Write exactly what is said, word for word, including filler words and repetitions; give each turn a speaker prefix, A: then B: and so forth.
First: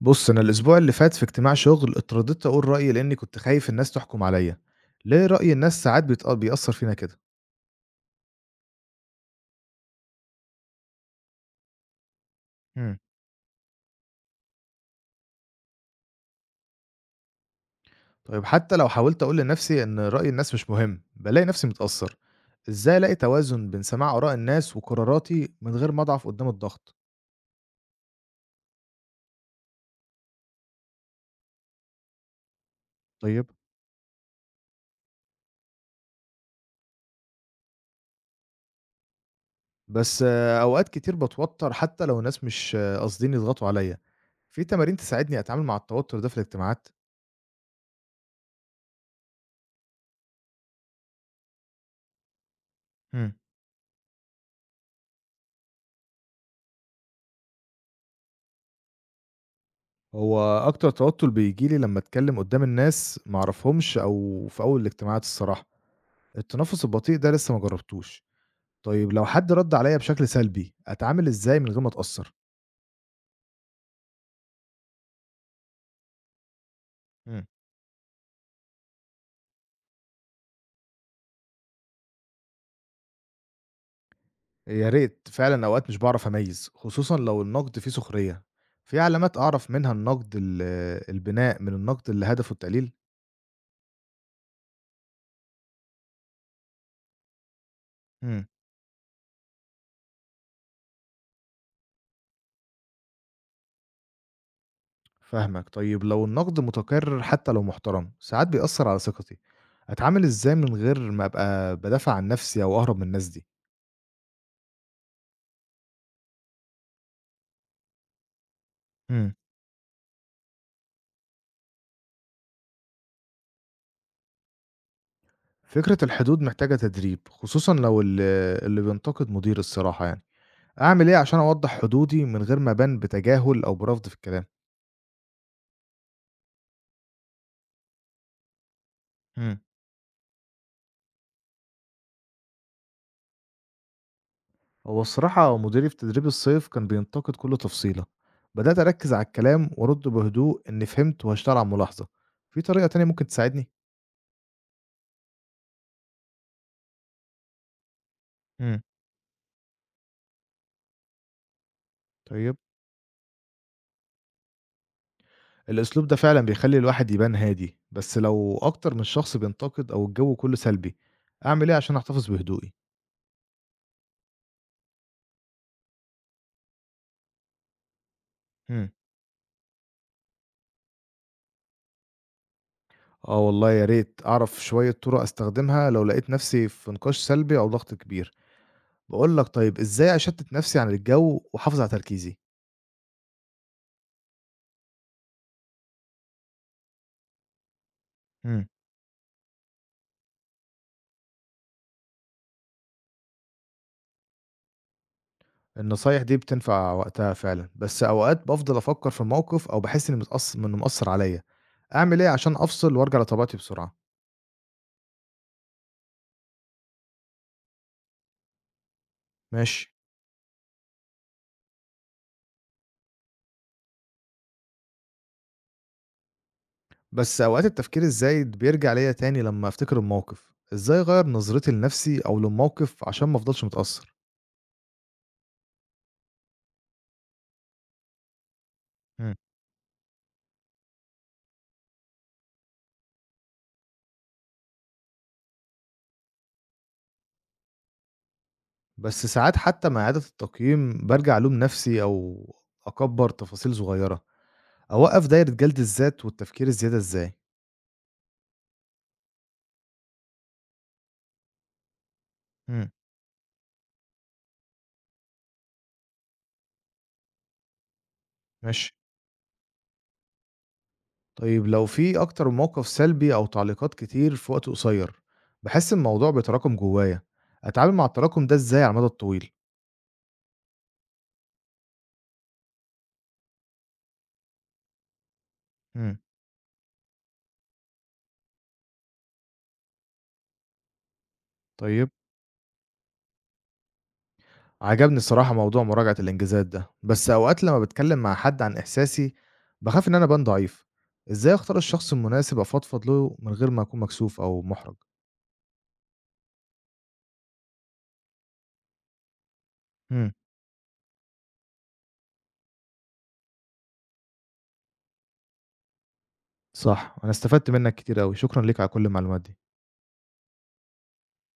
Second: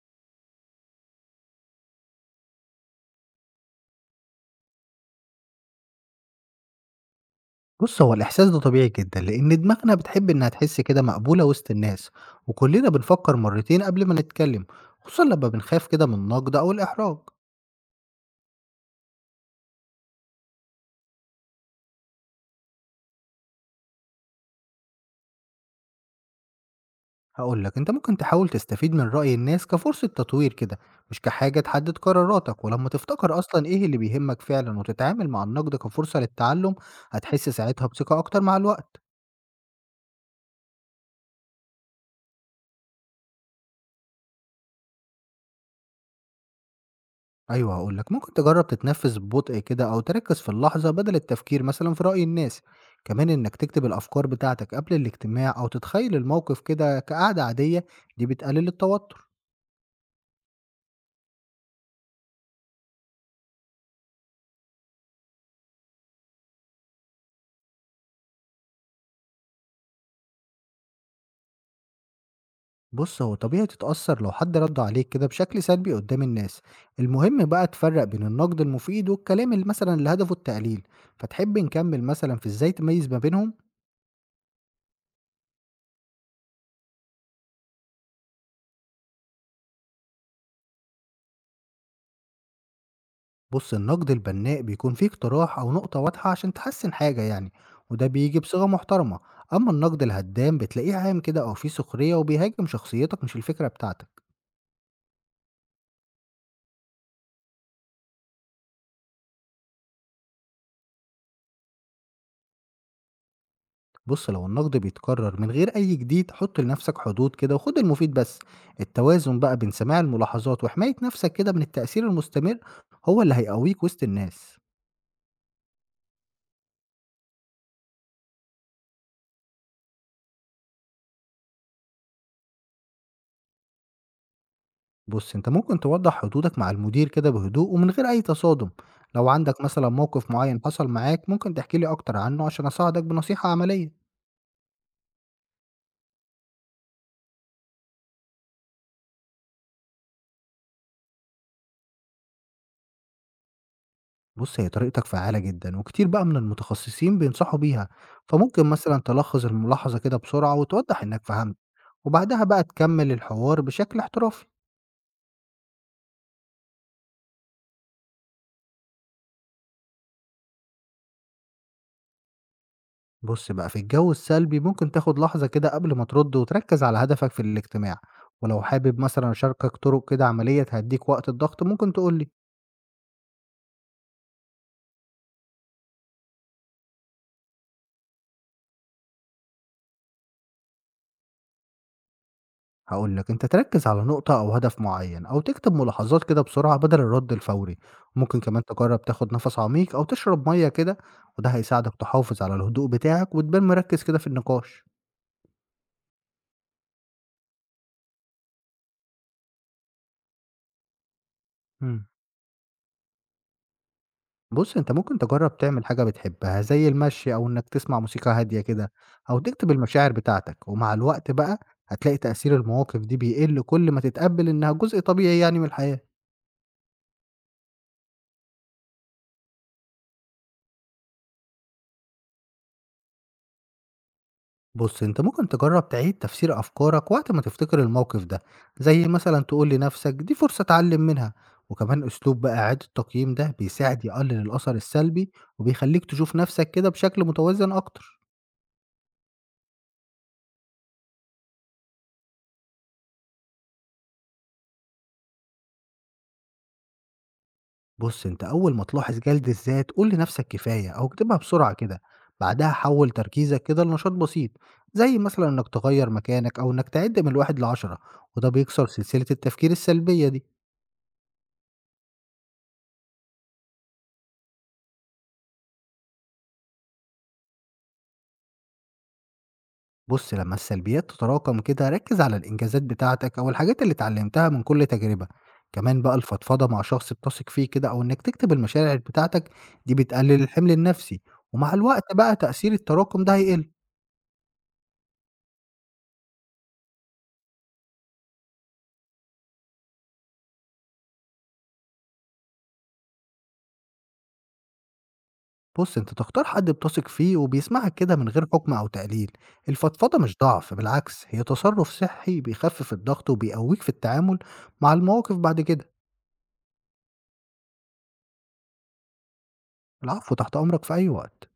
A: بص، أنا الأسبوع اللي فات في اجتماع شغل اترددت أقول رأيي لأني كنت خايف الناس تحكم عليا. ليه رأي الناس ساعات بيتق- بيأثر فينا كده؟
B: بُص، هو الإحساس ده طبيعي جدًا، لإن دماغنا بتحب إنها تحس كده مقبولة وسط الناس، وكلنا
A: مم.
B: بنفكر مرتين قبل ما نتكلم، خصوصًا لما بنخاف كده من النقد أو الإحراج.
A: طيب، حتى لو حاولت أقول لنفسي إن رأي الناس مش مهم بلاقي نفسي متأثر. إزاي ألاقي توازن بين سماع آراء الناس وقراراتي من غير ما أضعف قدام الضغط؟
B: هاقول لك، أنت ممكن تحاول تستفيد من رأي الناس كفرصة تطوير كده، مش كحاجة تحدد قراراتك، ولما تفتكر
A: طيب.
B: أصلًا إيه اللي بيهمك فعلًا وتتعامل مع النقد كفرصة للتعلم، هتحس ساعتها بثقة أكتر مع الوقت.
A: بس آه، أوقات كتير بتوتر حتى لو الناس مش آه، قاصدين يضغطوا عليا. في تمارين تساعدني أتعامل مع التوتر ده في الاجتماعات؟
B: أيوه، هاقول لك، ممكن تجرّب تتنفّس ببطء كده أو تركّز في اللحظة بدل التفكير مثلًا في رأي الناس، كمان إنّك تكتب الأفكار بتاعتك قبل الاجتماع أو تتخيّل الموقف كده كقعدة عادية، دي بتقلل التوتر.
A: هو أكتر توتُّر بييجي لي لمّا أتكلّم قُدّام الناس ما أعرفهمش أو في أول الاجتماعات الصراحة، التنفُّس البطيء ده لسه ما جرّبتوش. طيب، لو حد رَد عليّا بشكل سلبي، أتعامل إزاي من غير ما أتأثّر؟
B: بُص، هو طبيعي تتأثّر لو حد رَد عليك كده بشكل سلبي قدّام الناس، المهم
A: إمم.
B: بقى تفرّق بين النقد المفيد والكلام اللي مثلًا اللي هدفه التقليل، فتحب نكمّل مثلًا في إزاي تميّز ما بينهم؟
A: يا ريت، فعلًا أوقات مش باعرف أميّز، خصوصًا لو النقد فيه سخرية. في علامات أعرف منها النقد ال البناء من النقد اللي هدفه التقليل؟
B: بُص، النقد البناء بيكون فيه اقتراح أو نقطة واضحة عشان تحسّن حاجة يعني، وده بييجي
A: إمم.
B: بصيغة محترمة، أمّا النقد الهدّام بتلاقيه عام كده أو فيه سخرية وبيهاجم شخصيتك مش الفكرة بتاعتك.
A: فاهمك، طيب لو النقد متكرّر حتى لو محترم، ساعات بيأثّر على ثقتي، أتعامل إزاي من غير ما أبقى بادافع عن نَفْسي أو أهرب من الناس دي؟
B: بُص، لو النقد بيتكرر من غير أي جديد، حُط لنفسك حدود كده وخُد المفيد بس،
A: إمم.
B: التوازن بقى بين سماع الملاحظات وحماية نفسك كده من التأثير المستمر هو اللي هيقويك وسط الناس.
A: فكرة الحدود محتاجة تدريب، خصوصًا لو ال اللي بينتقد مدير الصراحة يعني. أعمل إيه عشان أوضّح حدودي من غير ما أبان بتجاهل أو برفض في الكلام؟
B: بُص، أنت ممكن توضّح حدودك مع المدير كده بهدوء ومن غير أي تصادم، لو
A: إمم.
B: عندك مثلًا موقف معيّن حصل معاك ممكن تحكي لي أكتر عنه عشان أساعدك بنصيحة عملية.
A: هو الصراحة مديري في تدريب الصيف كان بينتقد كل تفصيلة. بدأت أركّز على الكلام وأرُد بهدوء إنّي فهمت وهاشتغل على الملاحظة. في طريقة تانية ممكن تساعدني؟
B: بُص، هي طريقتك فعّالة جدًا، وكتير بقى من المتخصصين بينصحوا بيها، فممكن
A: إمم.
B: مثلًا تلخّص الملاحظة كده بسرعة وتوضّح إنك فهمت، وبعدها
A: طيب.
B: بقى تكمّل الحوار بشكل احترافي.
A: الأسلوب ده فعلًا بيخلّي الواحد يبان هادي، بس لو أكتر من شخص بينتقد أو الجو كُلّه سلبي، أعمل إيه عشان أحتفظ بهدوئي؟
B: بُص بقى، في الجو السلبي ممكن تاخد لحظة كده قبل ما ترُد وتركّز على هدفك في الاجتماع، ولو
A: إمم.
B: حابب مثلًا أشاركك طرق كده عملية تهدّيك وقت الضغط ممكن تقول لي.
A: آه والله يا ريت أعرف شوية طُرق أستخدمها لو لقيت نفسي في نقاش سلبي أو ضغط كبير. باقول لك، طيب إزاي أشتت نفسي عن الجو وأحافظ على تركيزي؟
B: هاقول لك، أنت تركّز على نقطة أو هدف معيّن أو تكتب ملاحظات كده بسرعة بدل الرد الفوري، ممكن كمان
A: إمم.
B: تجرّب تاخد نَفَس عميق أو تشرب مَيّة كده، وده هيساعدك تحافظ على الهدوء بتاعك وتبان مركّز كده في النقاش.
A: النصايح دي بتنفع وقتها فعلًا، بس أوقات بافضل أفكر في الموقف أو باحس إني متأث إنه مأثّر عليَّ،
B: إمم.
A: أعمل إيه عشان أفصل وأرجع لطبيعتي بسرعة؟
B: بُص، أنت ممكن تجرّب تعمل حاجة بتحبها زي المشي أو إنّك تسمع موسيقى هادية كده أو تكتب
A: ماشي.
B: المشاعر بتاعتك، ومع الوقت بقى هتلاقي تأثير المواقف دي بيقل كل ما تتقبّل إنّها جزء طبيعي يعني من الحياة.
A: بس أوقات التفكير الزايد بيرجع ليَّ تاني لمّا أفتكر الموقف، إزاي أغيّر نظرتي لنفسي أو للموقف عشان ما أفضلش متأثّر؟
B: بُص، أنت ممكن تجرّب تعيد تفسير أفكارك وقت ما تفتكر الموقف ده، زي مثلًا تقول لنفسك دي فرصة أتعلم منها، وكمان أسلوب بقى إعادة التقييم ده بيساعد يقلل الأثر السلبي وبيخلّيك تشوف نفسك كده بشكل متوازن أكتر.
A: بس ساعات حتى مع إعادة التقييم بارجع ألوم نفسي أو أكبّر تفاصيل صغيرة. أوقّف دايرة جلد الذات والتفكير الزيادة إزاي؟
B: بُص، أنت أول ما تلاحظ جلد الذات قُل لنفسك كفاية أو اكتبها بسرعة كده، بعدها
A: امم.
B: حوّل تركيزك كده لنشاط بسيط، زي مثلًا إنك تغيّر مكانك أو إنك تعد من واحد لعشرة، وده بيكسر
A: ماشي.
B: سلسلة التفكير السلبية دي.
A: طيب لو في أكتر من موقف سلبي أو تعليقات كتير في وقت قصير، باحس الموضوع بيتراكم جوايا، أتعامل مع التراكم ده إزاي على المدى الطويل؟
B: بُص، لمّا السلبيات تتراكم كده ركّز على الإنجازات بتاعتك أو الحاجات اللي اتعلمتها من كل تجربة، كمان بقى
A: امم.
B: الفضفضة مع شخص بتثق فيه كده أو إنك تكتب المشاعر بتاعتك دي بتقلل الحمل النفسي، ومع
A: طيب.
B: الوقت بقى تأثير التراكم ده هيقل.
A: عجبني الصراحة موضوع مراجعة الإنجازات ده، بس أوقات لمّا باتكلم مع حد عن إحساسي باخاف إن أنا أبان ضعيف، إزاي أختار الشخص المناسب أفضفض له من غير ما أكون مكسوف أو مُحرج؟
B: بُص، أنت تختار حد بتثق فيه وبيسمعك كده من غير حكم أو تقليل، الفضفضة
A: مم.
B: مش ضعف، بالعكس هي تصرف صحي بيخفف الضغط وبيقويك في التعامل مع المواقف بعد كده.
A: صح، أنا استفدت منّك كتير أوي، شكرًا ليك على كل المعلومات دي.
B: العفو، تحت أمرك في أي وقت.